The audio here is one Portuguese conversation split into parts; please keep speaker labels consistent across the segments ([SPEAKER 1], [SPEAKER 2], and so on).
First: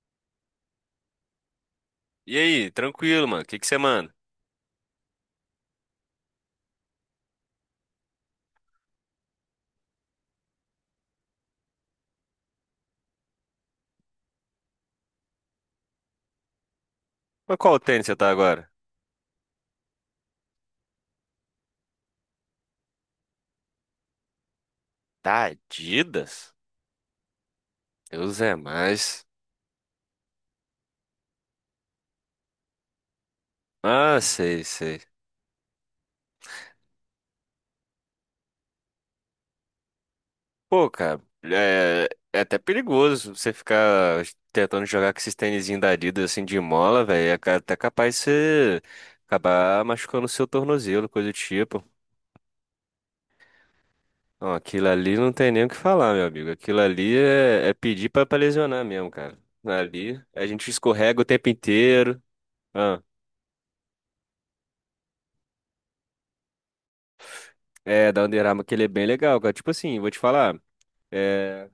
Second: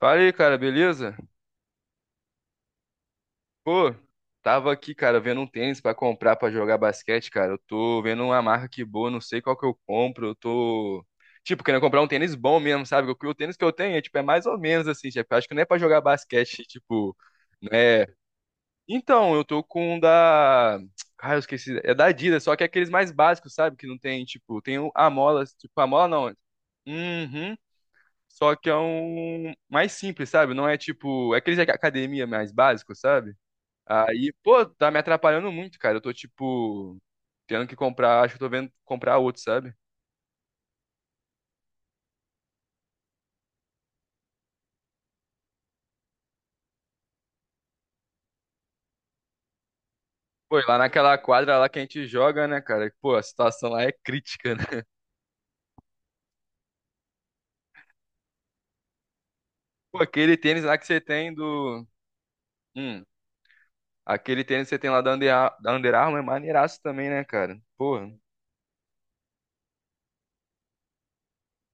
[SPEAKER 1] Fala aí, cara, beleza?
[SPEAKER 2] E aí, tranquilo, mano? O que que você
[SPEAKER 1] Pô,
[SPEAKER 2] manda?
[SPEAKER 1] tava aqui, cara, vendo um tênis pra comprar pra jogar basquete, cara. Eu tô vendo uma marca que boa, não sei qual que eu compro. Eu tô, tipo, querendo comprar um tênis bom mesmo, sabe? O tênis que eu tenho é, tipo, é mais ou menos assim, tipo, eu acho que não é pra jogar basquete, tipo,
[SPEAKER 2] Mas qual
[SPEAKER 1] né?
[SPEAKER 2] tênis você tá agora?
[SPEAKER 1] Então, eu tô com um da. Ah, eu esqueci. É da Adidas, só que é aqueles mais básicos, sabe? Que não tem, tipo, tem a mola,
[SPEAKER 2] Tá
[SPEAKER 1] tipo, a mola não.
[SPEAKER 2] Adidas?
[SPEAKER 1] Uhum.
[SPEAKER 2] Deus é
[SPEAKER 1] Só que é
[SPEAKER 2] mais.
[SPEAKER 1] um mais simples, sabe? Não é tipo. É aquele de academia mais básico, sabe?
[SPEAKER 2] Ah,
[SPEAKER 1] Aí,
[SPEAKER 2] sei,
[SPEAKER 1] pô, tá me
[SPEAKER 2] sei.
[SPEAKER 1] atrapalhando muito, cara. Eu tô, tipo, tendo que comprar. Acho que eu tô vendo comprar outro, sabe?
[SPEAKER 2] Pô, cara, é até perigoso você ficar tentando jogar com esses tênisinhos da Adidas assim de mola, velho. Até capaz de você acabar machucando o seu
[SPEAKER 1] Pô, e lá
[SPEAKER 2] tornozelo,
[SPEAKER 1] naquela
[SPEAKER 2] coisa do
[SPEAKER 1] quadra lá que a
[SPEAKER 2] tipo.
[SPEAKER 1] gente joga, né, cara? Pô, a situação lá é
[SPEAKER 2] Ó,
[SPEAKER 1] crítica, né?
[SPEAKER 2] aquilo ali não tem nem o que falar, meu amigo. Aquilo ali é pedir pra lesionar mesmo, cara.
[SPEAKER 1] Pô,
[SPEAKER 2] Ali
[SPEAKER 1] aquele
[SPEAKER 2] a
[SPEAKER 1] tênis
[SPEAKER 2] gente
[SPEAKER 1] lá que você
[SPEAKER 2] escorrega o
[SPEAKER 1] tem
[SPEAKER 2] tempo
[SPEAKER 1] do.
[SPEAKER 2] inteiro.
[SPEAKER 1] Hum, aquele tênis que você tem lá da Under Armour é maneiraço também, né, cara? Porra.
[SPEAKER 2] É, da Under Armour, que ele é bem legal, cara. Tipo assim, vou te falar, é,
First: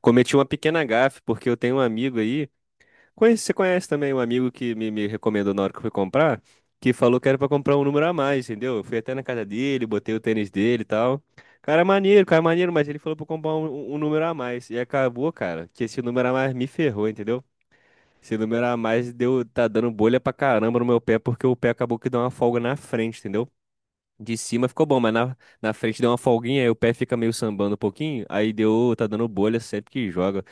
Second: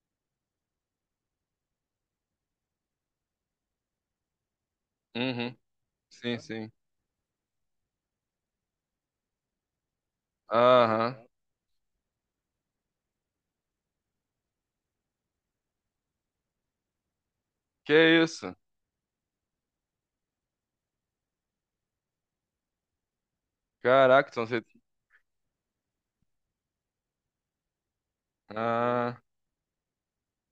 [SPEAKER 2] cometi uma pequena gafe, porque eu tenho um amigo aí, conhece, você conhece também um amigo que me recomendou
[SPEAKER 1] Uhum.
[SPEAKER 2] na hora que eu fui
[SPEAKER 1] Sim,
[SPEAKER 2] comprar,
[SPEAKER 1] sim.
[SPEAKER 2] que falou que era pra comprar um número a mais, entendeu? Eu fui até na casa dele, botei o tênis dele e
[SPEAKER 1] Aham.
[SPEAKER 2] tal. Cara, maneiro, mas ele falou pra eu comprar um número a mais. E acabou, cara, que esse número a mais me ferrou, entendeu?
[SPEAKER 1] Que
[SPEAKER 2] Esse
[SPEAKER 1] isso?
[SPEAKER 2] número a mais tá dando bolha pra caramba no meu pé, porque o pé acabou que deu uma folga na frente, entendeu?
[SPEAKER 1] Caraca,
[SPEAKER 2] De
[SPEAKER 1] então você.
[SPEAKER 2] cima ficou bom, mas na frente deu uma folguinha, aí o pé fica meio sambando um pouquinho, aí tá
[SPEAKER 1] Ah.
[SPEAKER 2] dando bolha sempre que joga.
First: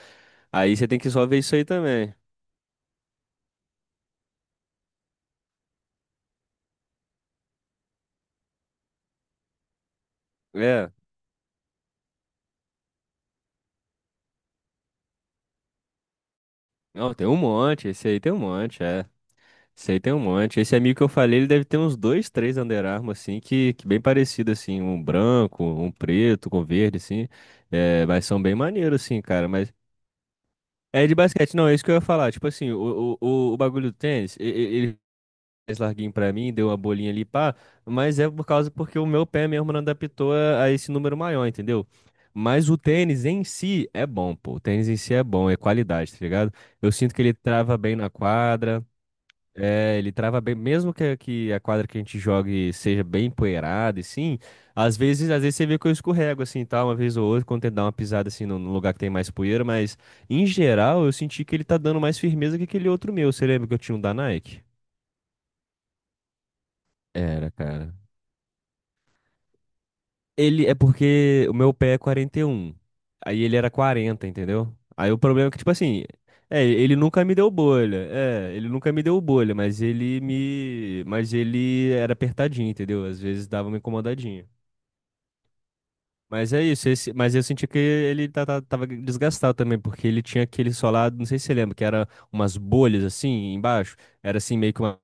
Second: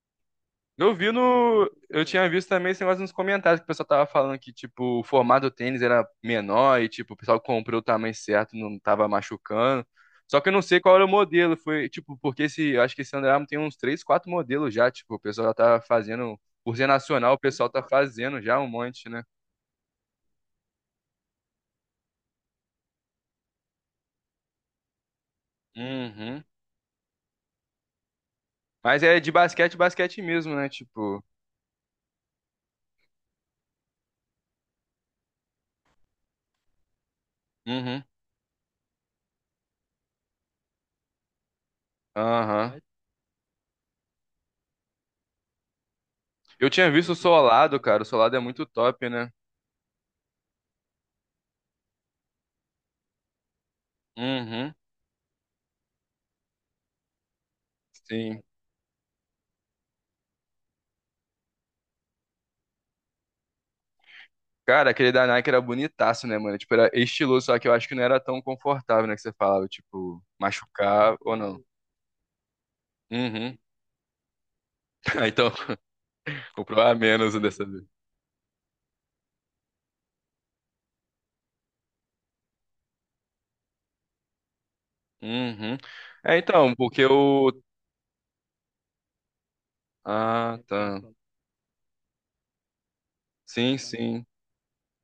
[SPEAKER 2] Aí você
[SPEAKER 1] Eu
[SPEAKER 2] tem
[SPEAKER 1] vi
[SPEAKER 2] que só ver isso aí
[SPEAKER 1] no. Eu
[SPEAKER 2] também.
[SPEAKER 1] tinha visto também esse negócio nos comentários que o pessoal tava falando que, tipo, o formato do tênis era menor e, tipo, o pessoal comprou o tamanho certo, não tava machucando. Só que eu não sei
[SPEAKER 2] É,
[SPEAKER 1] qual era o modelo. Foi, tipo, porque esse. Eu acho que esse Under Armour tem uns três, quatro modelos já. Tipo, o pessoal já tá fazendo. Por ser
[SPEAKER 2] não, tem
[SPEAKER 1] nacional,
[SPEAKER 2] um
[SPEAKER 1] o pessoal tá
[SPEAKER 2] monte, esse aí tem um
[SPEAKER 1] fazendo já um
[SPEAKER 2] monte, é.
[SPEAKER 1] monte, né?
[SPEAKER 2] Esse aí tem um monte. Esse amigo que eu falei, ele deve ter uns dois, três Under Armour, assim, que bem parecido, assim, um branco, um
[SPEAKER 1] Uhum.
[SPEAKER 2] preto, com verde, assim. É, mas são bem maneiros,
[SPEAKER 1] Mas é
[SPEAKER 2] assim,
[SPEAKER 1] de
[SPEAKER 2] cara, mas...
[SPEAKER 1] basquete, basquete mesmo, né?
[SPEAKER 2] É de
[SPEAKER 1] Tipo.
[SPEAKER 2] basquete, não, é isso que eu ia falar. Tipo assim, o bagulho do tênis, ele mais larguinho pra mim, deu uma bolinha ali, pá,
[SPEAKER 1] Uhum.
[SPEAKER 2] mas é por causa porque o meu pé mesmo não adaptou a esse número maior, entendeu? Mas o
[SPEAKER 1] Aham.
[SPEAKER 2] tênis em si é bom, pô. O tênis em si é bom, é qualidade, tá ligado?
[SPEAKER 1] Eu tinha
[SPEAKER 2] Eu
[SPEAKER 1] visto
[SPEAKER 2] sinto
[SPEAKER 1] o
[SPEAKER 2] que ele trava
[SPEAKER 1] Solado,
[SPEAKER 2] bem
[SPEAKER 1] cara. O
[SPEAKER 2] na
[SPEAKER 1] Solado é muito
[SPEAKER 2] quadra,
[SPEAKER 1] top, né?
[SPEAKER 2] é, ele trava bem, mesmo que a quadra que a gente jogue seja bem empoeirada, e sim,
[SPEAKER 1] Uhum.
[SPEAKER 2] às vezes você vê que eu escorrego assim, e tal, uma vez ou outra, quando tento dar uma pisada
[SPEAKER 1] Sim.
[SPEAKER 2] assim no lugar que tem mais poeira, mas em geral eu senti que ele tá dando mais firmeza que aquele outro meu. Você lembra que eu tinha um da Nike?
[SPEAKER 1] Cara, aquele da Nike era bonitaço, né, mano? Tipo, era estiloso,
[SPEAKER 2] Era,
[SPEAKER 1] só que eu acho
[SPEAKER 2] cara.
[SPEAKER 1] que não era tão confortável, né, que você falava, tipo,
[SPEAKER 2] Ele é
[SPEAKER 1] machucar ou
[SPEAKER 2] porque o
[SPEAKER 1] não.
[SPEAKER 2] meu pé é 41. Aí ele
[SPEAKER 1] Uhum.
[SPEAKER 2] era 40, entendeu? Aí o
[SPEAKER 1] Ah,
[SPEAKER 2] problema
[SPEAKER 1] então,
[SPEAKER 2] é que, tipo assim, é,
[SPEAKER 1] comprou a
[SPEAKER 2] ele nunca me
[SPEAKER 1] menos
[SPEAKER 2] deu
[SPEAKER 1] dessa vez.
[SPEAKER 2] bolha. É, ele nunca me deu bolha, mas ele me. Mas ele era apertadinho, entendeu? Às vezes dava uma incomodadinha.
[SPEAKER 1] Uhum. É,
[SPEAKER 2] Mas é
[SPEAKER 1] então,
[SPEAKER 2] isso,
[SPEAKER 1] porque
[SPEAKER 2] mas eu
[SPEAKER 1] o...
[SPEAKER 2] senti que ele tava desgastado também, porque ele tinha
[SPEAKER 1] Ah,
[SPEAKER 2] aquele
[SPEAKER 1] tá.
[SPEAKER 2] solado, não sei se você lembra, que era umas bolhas assim
[SPEAKER 1] Sim,
[SPEAKER 2] embaixo.
[SPEAKER 1] sim.
[SPEAKER 2] Era assim meio que uma.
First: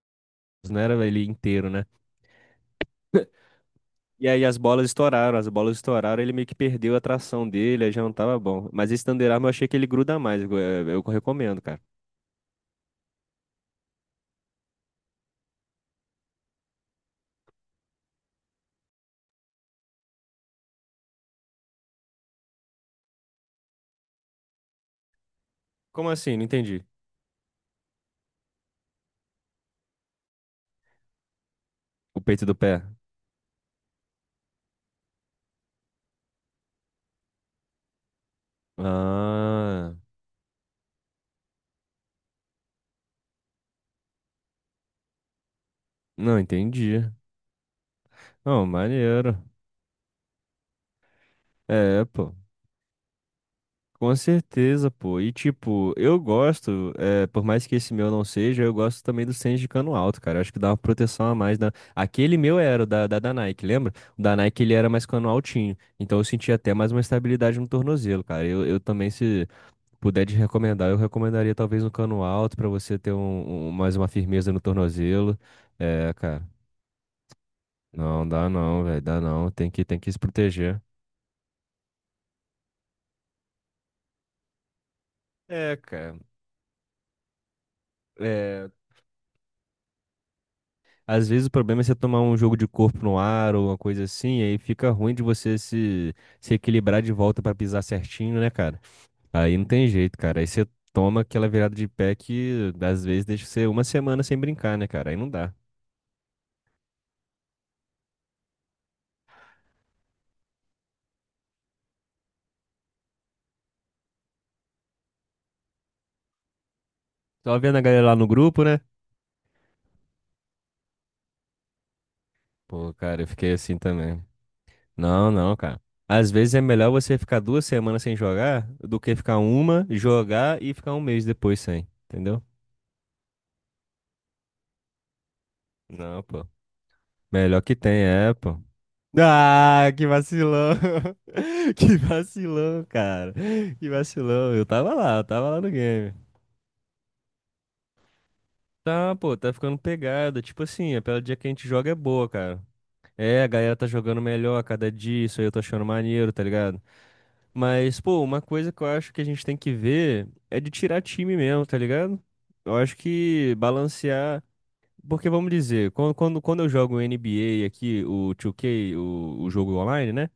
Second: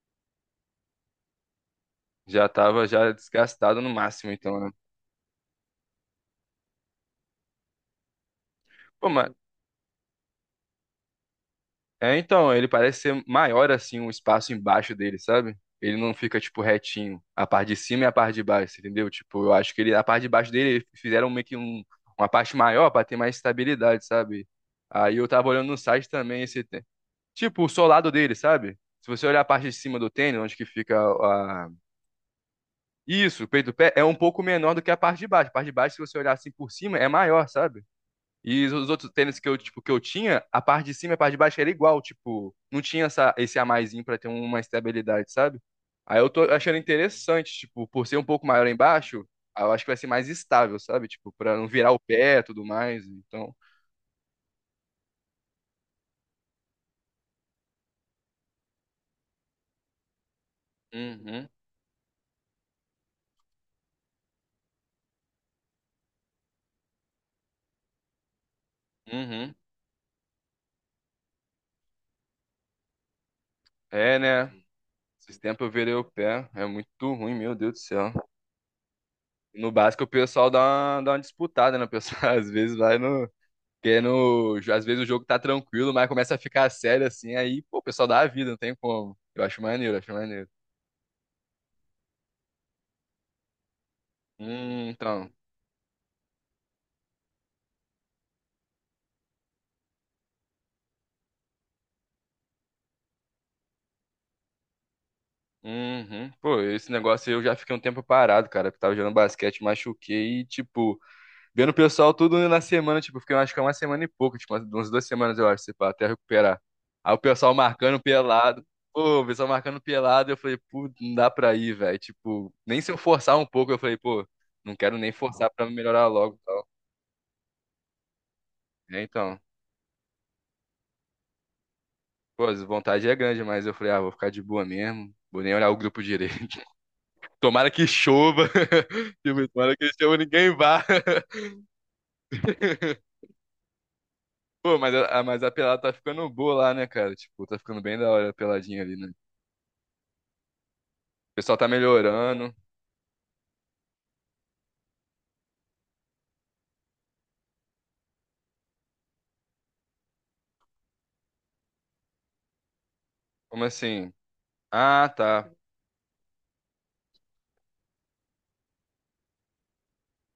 [SPEAKER 2] Não era ele inteiro, né?
[SPEAKER 1] Já tava já desgastado no
[SPEAKER 2] E
[SPEAKER 1] máximo,
[SPEAKER 2] aí
[SPEAKER 1] então, né?
[SPEAKER 2] as bolas estouraram, ele meio que perdeu a tração dele, aí já não tava bom. Mas esse
[SPEAKER 1] Pô, mas...
[SPEAKER 2] Thunderarm eu achei que ele gruda mais, eu recomendo, cara.
[SPEAKER 1] É, então, ele parece ser maior assim, um espaço embaixo dele, sabe? Ele não fica, tipo, retinho. A parte de cima e a parte de baixo, entendeu? Tipo, eu acho que ele, a parte de baixo dele, eles fizeram meio que uma parte maior pra ter mais estabilidade, sabe? Aí eu tava olhando no site
[SPEAKER 2] Como assim?
[SPEAKER 1] também
[SPEAKER 2] Não
[SPEAKER 1] esse.
[SPEAKER 2] entendi.
[SPEAKER 1] Tipo, o solado dele, sabe? Se você olhar a parte de cima do tênis, onde que fica a.
[SPEAKER 2] O peito do pé.
[SPEAKER 1] Isso, o peito do pé, é um pouco menor do que a parte de baixo. A parte de baixo, se você olhar assim por cima, é maior, sabe? E os outros tênis que eu, tipo, que
[SPEAKER 2] Ah,
[SPEAKER 1] eu tinha, a parte de cima e a parte de baixo era igual, tipo, não tinha esse a maisinho pra ter uma estabilidade, sabe? Aí eu
[SPEAKER 2] não
[SPEAKER 1] tô achando
[SPEAKER 2] entendi.
[SPEAKER 1] interessante, tipo, por ser um pouco
[SPEAKER 2] Não,
[SPEAKER 1] maior embaixo,
[SPEAKER 2] maneiro.
[SPEAKER 1] aí eu acho que vai ser mais estável, sabe? Tipo, pra não virar o
[SPEAKER 2] É, pô.
[SPEAKER 1] pé e tudo mais, então...
[SPEAKER 2] Com certeza, pô. E tipo, eu gosto, por mais que esse meu não seja, eu gosto também do Sense de cano alto, cara. Acho que dá uma proteção a
[SPEAKER 1] Uhum,
[SPEAKER 2] mais. Aquele meu era o da Nike, lembra? O da Nike ele era mais cano altinho. Então eu sentia até mais uma estabilidade no tornozelo, cara. Eu também, se
[SPEAKER 1] uhum.
[SPEAKER 2] puder te recomendar, eu recomendaria talvez um cano alto pra você ter mais uma
[SPEAKER 1] É, né?
[SPEAKER 2] firmeza no
[SPEAKER 1] Esses
[SPEAKER 2] tornozelo.
[SPEAKER 1] tempos eu virei o
[SPEAKER 2] É, cara.
[SPEAKER 1] pé, é muito ruim, meu Deus do céu.
[SPEAKER 2] Não, dá não, velho. Dá não.
[SPEAKER 1] No
[SPEAKER 2] Tem que, tem
[SPEAKER 1] básico o
[SPEAKER 2] que se
[SPEAKER 1] pessoal dá
[SPEAKER 2] proteger.
[SPEAKER 1] uma, dá uma disputada, né? O pessoal às vezes vai no... Porque no, às vezes o jogo tá
[SPEAKER 2] É,
[SPEAKER 1] tranquilo, mas
[SPEAKER 2] cara.
[SPEAKER 1] começa a ficar sério assim, aí, pô, o pessoal dá a vida, não tem como. Eu acho maneiro, acho maneiro.
[SPEAKER 2] Às vezes o problema é você tomar um jogo de corpo no ar ou uma coisa assim, e aí fica ruim de
[SPEAKER 1] Então.
[SPEAKER 2] você se equilibrar de volta pra pisar certinho, né, cara? Aí não tem jeito, cara. Aí você toma aquela virada de pé que às vezes deixa você uma semana sem brincar, né, cara? Aí não dá.
[SPEAKER 1] Uhum. Pô, esse negócio aí eu já fiquei um tempo parado, cara, porque tava jogando basquete, machuquei e, tipo, vendo o pessoal tudo na semana, tipo, fiquei, eu acho que é uma semana e pouco, tipo, umas 2 semanas, eu acho, sei lá, até recuperar. Aí o pessoal
[SPEAKER 2] Tava vendo a
[SPEAKER 1] marcando
[SPEAKER 2] galera lá no grupo,
[SPEAKER 1] pelado.
[SPEAKER 2] né?
[SPEAKER 1] Pô, o pessoal marcando pelado, eu falei, pô, não dá pra ir, velho. Tipo, nem se
[SPEAKER 2] Pô,
[SPEAKER 1] eu
[SPEAKER 2] cara, eu
[SPEAKER 1] forçar um
[SPEAKER 2] fiquei
[SPEAKER 1] pouco, eu
[SPEAKER 2] assim
[SPEAKER 1] falei,
[SPEAKER 2] também.
[SPEAKER 1] pô, não quero nem
[SPEAKER 2] Não,
[SPEAKER 1] forçar
[SPEAKER 2] não,
[SPEAKER 1] pra
[SPEAKER 2] cara.
[SPEAKER 1] melhorar
[SPEAKER 2] Às
[SPEAKER 1] logo.
[SPEAKER 2] vezes é
[SPEAKER 1] Tal.
[SPEAKER 2] melhor você ficar 2 semanas sem jogar do
[SPEAKER 1] É,
[SPEAKER 2] que ficar
[SPEAKER 1] então.
[SPEAKER 2] uma, jogar e ficar um mês depois sem, entendeu?
[SPEAKER 1] Pô, a vontade é grande, mas eu falei, ah, vou ficar de boa mesmo. Vou nem olhar o grupo
[SPEAKER 2] Não,
[SPEAKER 1] direito.
[SPEAKER 2] pô. Melhor
[SPEAKER 1] Tomara
[SPEAKER 2] que
[SPEAKER 1] que
[SPEAKER 2] tem, é,
[SPEAKER 1] chova.
[SPEAKER 2] pô.
[SPEAKER 1] Tipo, tomara que
[SPEAKER 2] Ah, que
[SPEAKER 1] chova, e ninguém
[SPEAKER 2] vacilão.
[SPEAKER 1] vá.
[SPEAKER 2] Que vacilão, cara. Que vacilão.
[SPEAKER 1] Pô, mas a,
[SPEAKER 2] Eu
[SPEAKER 1] mas
[SPEAKER 2] tava
[SPEAKER 1] a
[SPEAKER 2] lá no
[SPEAKER 1] pelada tá
[SPEAKER 2] game.
[SPEAKER 1] ficando boa lá, né, cara? Tipo, tá ficando bem da hora a peladinha ali, né? O
[SPEAKER 2] Tá, pô, tá ficando pegada. Tipo assim, a pela dia que a
[SPEAKER 1] pessoal tá
[SPEAKER 2] gente joga é boa,
[SPEAKER 1] melhorando.
[SPEAKER 2] cara. É, a galera tá jogando melhor a cada dia, isso aí eu tô achando maneiro, tá ligado? Mas, pô, uma coisa que eu acho que a gente tem que ver é de tirar time mesmo, tá ligado? Eu acho que
[SPEAKER 1] Como assim?
[SPEAKER 2] balancear.
[SPEAKER 1] Ah,
[SPEAKER 2] Porque
[SPEAKER 1] tá.
[SPEAKER 2] vamos dizer, quando eu jogo NBA aqui, o 2K, o jogo online, né?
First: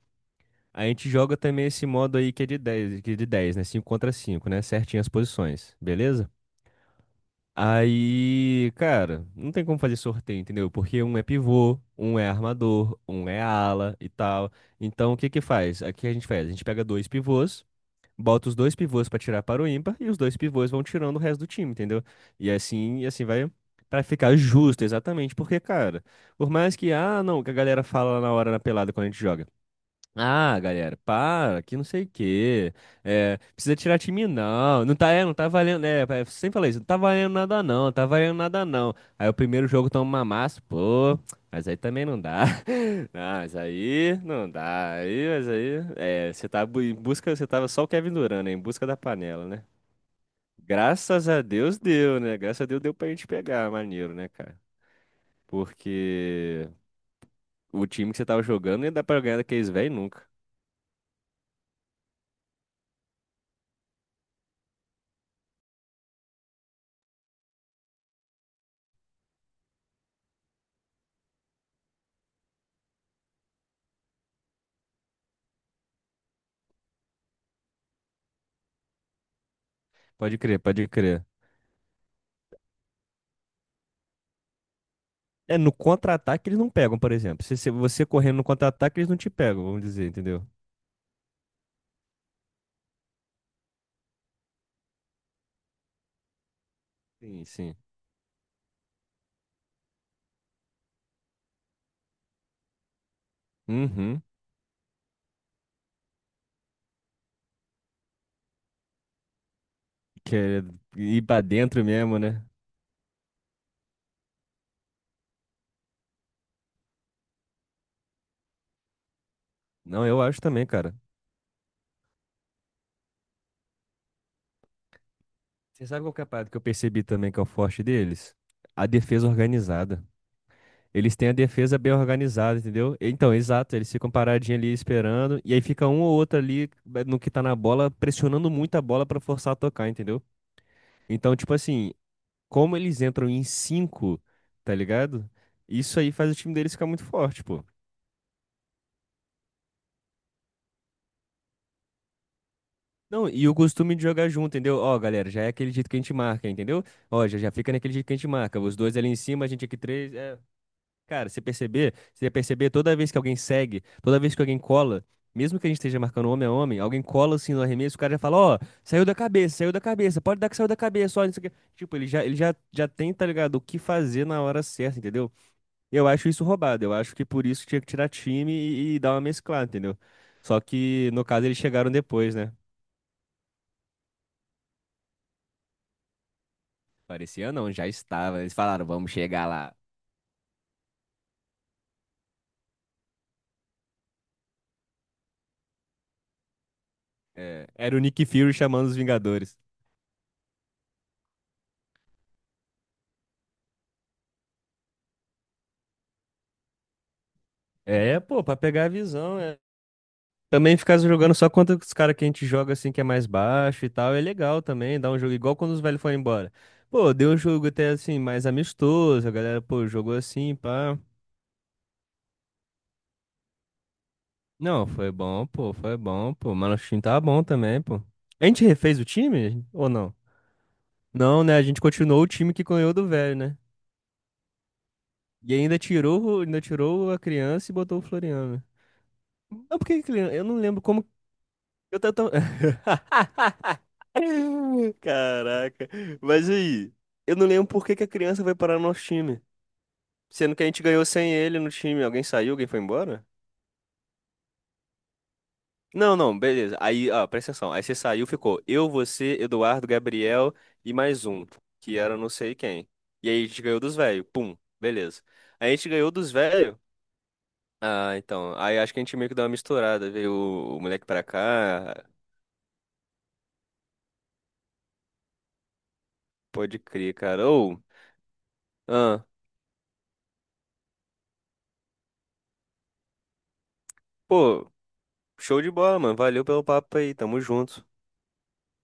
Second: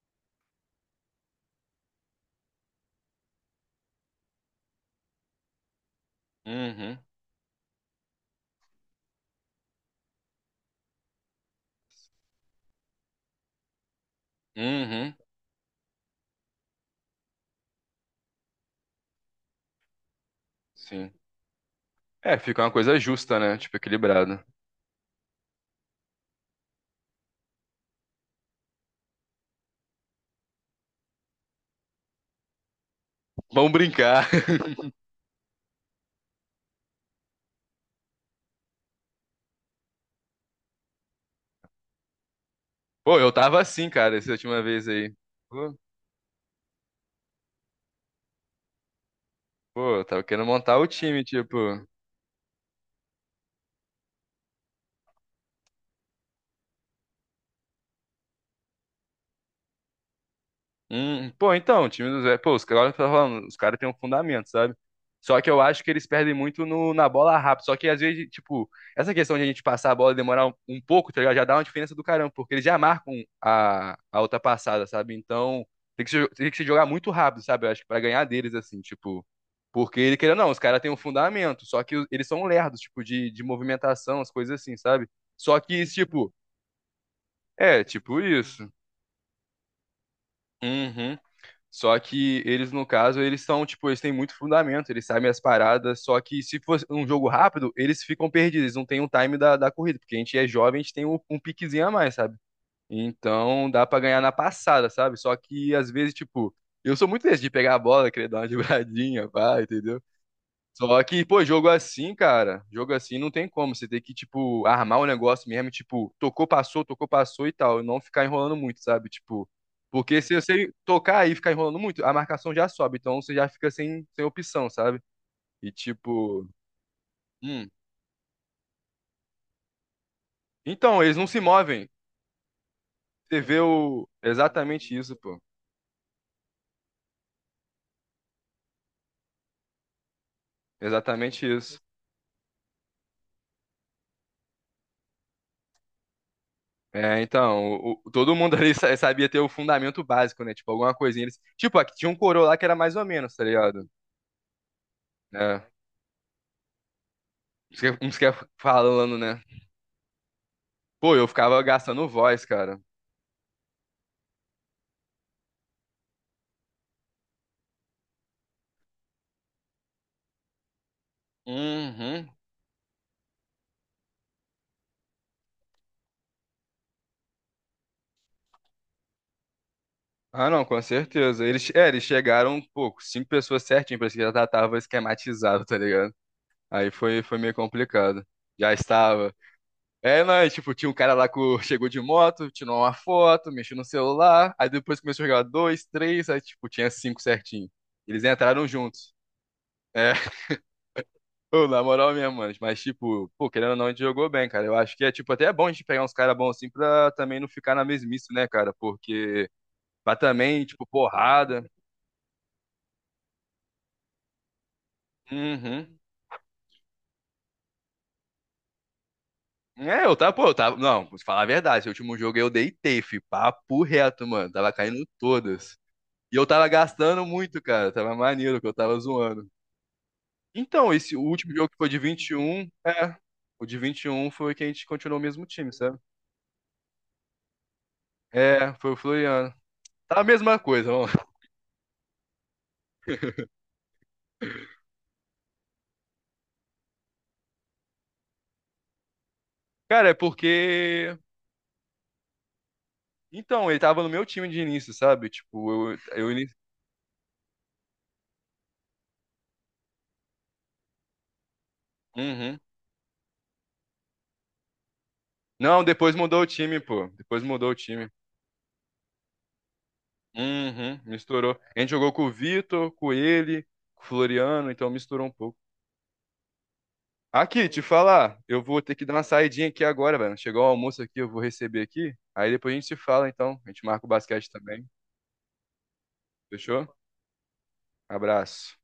[SPEAKER 2] A gente joga também esse modo aí que é de dez, né? Cinco contra cinco, né? Certinho as posições, beleza?
[SPEAKER 1] Uhum.
[SPEAKER 2] Aí, cara, não tem como fazer sorteio, entendeu? Porque um é pivô, um é armador, um é ala e tal.
[SPEAKER 1] Uhum.
[SPEAKER 2] Então, o que que faz? Aqui a gente faz, a gente pega dois pivôs, bota os dois pivôs pra tirar para o ímpar e os dois pivôs vão
[SPEAKER 1] Sim.
[SPEAKER 2] tirando o resto do time, entendeu?
[SPEAKER 1] É,
[SPEAKER 2] E
[SPEAKER 1] fica uma coisa
[SPEAKER 2] assim, e assim
[SPEAKER 1] justa,
[SPEAKER 2] vai,
[SPEAKER 1] né? Tipo,
[SPEAKER 2] pra ficar
[SPEAKER 1] equilibrada.
[SPEAKER 2] justo, exatamente, porque, cara, por mais que, ah, não, que a galera fala lá na hora na pelada quando a gente joga. Ah, galera, para, que não sei o quê. É,
[SPEAKER 1] Vamos
[SPEAKER 2] precisa tirar
[SPEAKER 1] brincar.
[SPEAKER 2] time, não. Não tá valendo. É, sempre falei isso, não tá valendo nada, não, não tá valendo nada, não. Aí o primeiro jogo toma uma massa, pô. Mas aí também não dá.
[SPEAKER 1] Pô,
[SPEAKER 2] Não,
[SPEAKER 1] eu
[SPEAKER 2] mas
[SPEAKER 1] tava assim, cara,
[SPEAKER 2] aí
[SPEAKER 1] essa
[SPEAKER 2] não
[SPEAKER 1] última vez
[SPEAKER 2] dá.
[SPEAKER 1] aí.
[SPEAKER 2] Aí, mas aí.
[SPEAKER 1] Pô,
[SPEAKER 2] É, você tá em busca, você tava só o Kevin Durant, né? Em busca da panela, né?
[SPEAKER 1] pô, eu tava querendo montar o time,
[SPEAKER 2] Graças a
[SPEAKER 1] tipo.
[SPEAKER 2] Deus deu, né? Graças a Deus deu pra gente pegar, maneiro, né, cara? Porque o time que você tava jogando não ia dar pra ganhar daqueles velhos nunca.
[SPEAKER 1] Pô, então, o time do Zé, pô, os caras tá falando, os caras têm um fundamento, sabe? Só que eu acho que eles perdem muito no, na bola rápida. Só que às vezes, tipo, essa questão de a gente passar a bola e demorar um pouco, tá ligado? Já dá uma diferença do caramba, porque eles já marcam a outra passada, sabe? Então, tem que se jogar muito rápido, sabe? Eu acho que pra ganhar deles, assim, tipo. Porque ele querendo,
[SPEAKER 2] Pode
[SPEAKER 1] ou não, os
[SPEAKER 2] crer,
[SPEAKER 1] caras
[SPEAKER 2] pode
[SPEAKER 1] têm um
[SPEAKER 2] crer.
[SPEAKER 1] fundamento, só que eles são lerdos, tipo, de movimentação, as coisas assim, sabe?
[SPEAKER 2] É,
[SPEAKER 1] Só
[SPEAKER 2] no
[SPEAKER 1] que, tipo,
[SPEAKER 2] contra-ataque eles não pegam, por exemplo. Se
[SPEAKER 1] é,
[SPEAKER 2] você
[SPEAKER 1] tipo
[SPEAKER 2] correndo no
[SPEAKER 1] isso.
[SPEAKER 2] contra-ataque, eles não te pegam, vamos dizer, entendeu?
[SPEAKER 1] Uhum. Só que eles, no caso, eles são, tipo, eles têm muito fundamento, eles sabem as paradas, só que se for um jogo
[SPEAKER 2] Sim,
[SPEAKER 1] rápido,
[SPEAKER 2] sim.
[SPEAKER 1] eles ficam perdidos, eles não têm o time da corrida, porque a gente é jovem, a gente tem um piquezinho a mais, sabe? Então dá pra ganhar
[SPEAKER 2] Uhum.
[SPEAKER 1] na passada, sabe? Só que às vezes, tipo, eu sou muito desse de pegar a bola, querer dar uma dribladinha, pá, entendeu?
[SPEAKER 2] Quer
[SPEAKER 1] Só
[SPEAKER 2] ir
[SPEAKER 1] que,
[SPEAKER 2] pra
[SPEAKER 1] pô, jogo
[SPEAKER 2] dentro
[SPEAKER 1] assim,
[SPEAKER 2] mesmo, né?
[SPEAKER 1] cara, jogo assim não tem como. Você tem que, tipo, armar o negócio mesmo, tipo, tocou, passou e tal. E não ficar enrolando muito, sabe? Tipo,
[SPEAKER 2] Não,
[SPEAKER 1] porque
[SPEAKER 2] eu
[SPEAKER 1] se
[SPEAKER 2] acho também,
[SPEAKER 1] você
[SPEAKER 2] cara.
[SPEAKER 1] tocar e ficar enrolando muito, a marcação já sobe. Então você já fica sem opção, sabe? E
[SPEAKER 2] Você sabe qual que é a
[SPEAKER 1] tipo.
[SPEAKER 2] parada que eu percebi também que é o
[SPEAKER 1] Hum.
[SPEAKER 2] forte deles? A defesa organizada.
[SPEAKER 1] Então,
[SPEAKER 2] Eles
[SPEAKER 1] eles não
[SPEAKER 2] têm a
[SPEAKER 1] se
[SPEAKER 2] defesa
[SPEAKER 1] movem.
[SPEAKER 2] bem organizada, entendeu? Então,
[SPEAKER 1] Você vê
[SPEAKER 2] exato, eles
[SPEAKER 1] o.
[SPEAKER 2] ficam paradinhos ali
[SPEAKER 1] Exatamente isso, pô.
[SPEAKER 2] esperando, e aí fica um ou outro ali no que tá na bola, pressionando muito a bola pra forçar a tocar, entendeu? Então,
[SPEAKER 1] Exatamente
[SPEAKER 2] tipo
[SPEAKER 1] isso.
[SPEAKER 2] assim, como eles entram em cinco, tá ligado? Isso aí faz o time deles ficar muito
[SPEAKER 1] É,
[SPEAKER 2] forte, pô.
[SPEAKER 1] então, todo mundo ali sabia ter o fundamento básico, né? Tipo, alguma coisinha. Eles... Tipo, aqui tinha um coroa lá que era mais ou
[SPEAKER 2] Não,
[SPEAKER 1] menos, tá
[SPEAKER 2] e o
[SPEAKER 1] ligado?
[SPEAKER 2] costume de jogar junto, entendeu? Ó, galera, já é
[SPEAKER 1] É.
[SPEAKER 2] aquele jeito que a gente marca, entendeu? Ó, já fica naquele jeito
[SPEAKER 1] Como
[SPEAKER 2] que a
[SPEAKER 1] você
[SPEAKER 2] gente
[SPEAKER 1] quer
[SPEAKER 2] marca. Os dois ali em
[SPEAKER 1] falando, né?
[SPEAKER 2] cima, a gente aqui três. É...
[SPEAKER 1] Pô, eu
[SPEAKER 2] Cara,
[SPEAKER 1] ficava gastando
[SPEAKER 2] você
[SPEAKER 1] voz,
[SPEAKER 2] perceber
[SPEAKER 1] cara.
[SPEAKER 2] toda vez que alguém segue, toda vez que alguém cola, mesmo que a gente esteja marcando homem a homem, alguém cola assim no arremesso, o cara já fala, ó, saiu da cabeça, pode dar que saiu da cabeça, ó, não sei o quê. Tipo, ele já,
[SPEAKER 1] Uhum.
[SPEAKER 2] ele já, já tem, tá ligado, o que fazer na hora certa, entendeu? Eu acho isso roubado. Eu acho que por isso tinha que tirar time e dar uma mesclada, entendeu?
[SPEAKER 1] Ah,
[SPEAKER 2] Só
[SPEAKER 1] não, com
[SPEAKER 2] que, no
[SPEAKER 1] certeza.
[SPEAKER 2] caso, eles
[SPEAKER 1] Eles, é,
[SPEAKER 2] chegaram
[SPEAKER 1] eles
[SPEAKER 2] depois, né?
[SPEAKER 1] chegaram, pô, com cinco pessoas certinho, parece que já tava esquematizado, tá ligado? Aí foi
[SPEAKER 2] Parecia
[SPEAKER 1] meio
[SPEAKER 2] não, já
[SPEAKER 1] complicado.
[SPEAKER 2] estava. Eles
[SPEAKER 1] Já
[SPEAKER 2] falaram, vamos
[SPEAKER 1] estava.
[SPEAKER 2] chegar lá.
[SPEAKER 1] É, não, e, tipo, tinha um cara lá que chegou de moto, tirou uma foto, mexeu no celular, aí depois começou a jogar dois, três, aí, tipo, tinha cinco
[SPEAKER 2] É,
[SPEAKER 1] certinho.
[SPEAKER 2] era o
[SPEAKER 1] Eles
[SPEAKER 2] Nick Fury
[SPEAKER 1] entraram
[SPEAKER 2] chamando os
[SPEAKER 1] juntos.
[SPEAKER 2] Vingadores.
[SPEAKER 1] É, ô, na moral mesmo, mano. Mas, tipo, pô, querendo ou não, a gente jogou bem, cara. Eu acho que é, tipo, até é bom a gente pegar uns caras bons assim pra também não ficar na
[SPEAKER 2] É,
[SPEAKER 1] mesmice,
[SPEAKER 2] pô,
[SPEAKER 1] né,
[SPEAKER 2] pra
[SPEAKER 1] cara?
[SPEAKER 2] pegar a visão,
[SPEAKER 1] Porque
[SPEAKER 2] é.
[SPEAKER 1] pra também,
[SPEAKER 2] Também
[SPEAKER 1] tipo,
[SPEAKER 2] ficar jogando só
[SPEAKER 1] porrada.
[SPEAKER 2] contra os caras que a gente joga assim, que é mais baixo e tal, é legal também, dá um jogo igual quando os
[SPEAKER 1] Uhum.
[SPEAKER 2] velhos foram embora. Pô, deu um jogo até assim, mais amistoso, a galera, pô,
[SPEAKER 1] É,
[SPEAKER 2] jogou
[SPEAKER 1] eu tava, pô, eu
[SPEAKER 2] assim,
[SPEAKER 1] tava.
[SPEAKER 2] pá.
[SPEAKER 1] Não, vou te falar a verdade. Esse último jogo eu deitei, fi. Papo reto, mano. Tava
[SPEAKER 2] Não,
[SPEAKER 1] caindo
[SPEAKER 2] foi bom, pô,
[SPEAKER 1] todas.
[SPEAKER 2] foi bom,
[SPEAKER 1] E eu
[SPEAKER 2] pô.
[SPEAKER 1] tava
[SPEAKER 2] Mas nosso time tava
[SPEAKER 1] gastando
[SPEAKER 2] bom
[SPEAKER 1] muito,
[SPEAKER 2] também,
[SPEAKER 1] cara.
[SPEAKER 2] pô.
[SPEAKER 1] Tava
[SPEAKER 2] A
[SPEAKER 1] maneiro
[SPEAKER 2] gente
[SPEAKER 1] que eu tava
[SPEAKER 2] refez o
[SPEAKER 1] zoando.
[SPEAKER 2] time ou não?
[SPEAKER 1] Então, esse
[SPEAKER 2] Não,
[SPEAKER 1] último
[SPEAKER 2] né? A
[SPEAKER 1] jogo que
[SPEAKER 2] gente
[SPEAKER 1] foi de
[SPEAKER 2] continuou o
[SPEAKER 1] vinte e
[SPEAKER 2] time
[SPEAKER 1] um
[SPEAKER 2] que ganhou do
[SPEAKER 1] é.
[SPEAKER 2] velho, né?
[SPEAKER 1] O de 21 foi que a gente continuou o mesmo
[SPEAKER 2] E
[SPEAKER 1] time, sabe?
[SPEAKER 2] ainda tirou a criança e botou o Floriano.
[SPEAKER 1] É, foi o Floriano.
[SPEAKER 2] Não, porque
[SPEAKER 1] Tá a
[SPEAKER 2] criança, eu não
[SPEAKER 1] mesma
[SPEAKER 2] lembro
[SPEAKER 1] coisa,
[SPEAKER 2] como
[SPEAKER 1] ó.
[SPEAKER 2] eu tô tão... Caraca. Mas aí, eu não lembro por que que a criança vai parar no nosso time,
[SPEAKER 1] Cara, é
[SPEAKER 2] sendo que a gente ganhou
[SPEAKER 1] porque.
[SPEAKER 2] sem ele no time. Alguém saiu, alguém foi embora?
[SPEAKER 1] Então, ele tava no meu time de início, sabe? Tipo, eu,
[SPEAKER 2] Não,
[SPEAKER 1] eu
[SPEAKER 2] não,
[SPEAKER 1] ini-.
[SPEAKER 2] beleza. Aí, ó, presta atenção. Aí você saiu, ficou eu, você, Eduardo, Gabriel e mais um, que era não sei
[SPEAKER 1] Uhum.
[SPEAKER 2] quem. E aí a gente ganhou dos velhos. Pum, beleza. Aí a
[SPEAKER 1] Não,
[SPEAKER 2] gente ganhou
[SPEAKER 1] depois
[SPEAKER 2] dos
[SPEAKER 1] mudou o
[SPEAKER 2] velhos.
[SPEAKER 1] time, pô. Depois mudou o time.
[SPEAKER 2] Ah, então. Aí acho que a gente meio que deu uma misturada. Veio o
[SPEAKER 1] Uhum,
[SPEAKER 2] moleque pra
[SPEAKER 1] misturou. A gente
[SPEAKER 2] cá.
[SPEAKER 1] jogou com o Vitor, com ele, com o Floriano, então misturou um pouco.
[SPEAKER 2] Pode crer, cara.
[SPEAKER 1] Aqui,
[SPEAKER 2] Ô,
[SPEAKER 1] te falar, eu vou ter que dar uma
[SPEAKER 2] ah,
[SPEAKER 1] saidinha aqui agora, velho. Chegou o almoço aqui, eu vou receber aqui. Aí depois a gente se fala, então. A gente marca o basquete
[SPEAKER 2] pô,
[SPEAKER 1] também.
[SPEAKER 2] show de bola, mano. Valeu pelo
[SPEAKER 1] Fechou?
[SPEAKER 2] papo aí. Tamo junto.
[SPEAKER 1] Abraço.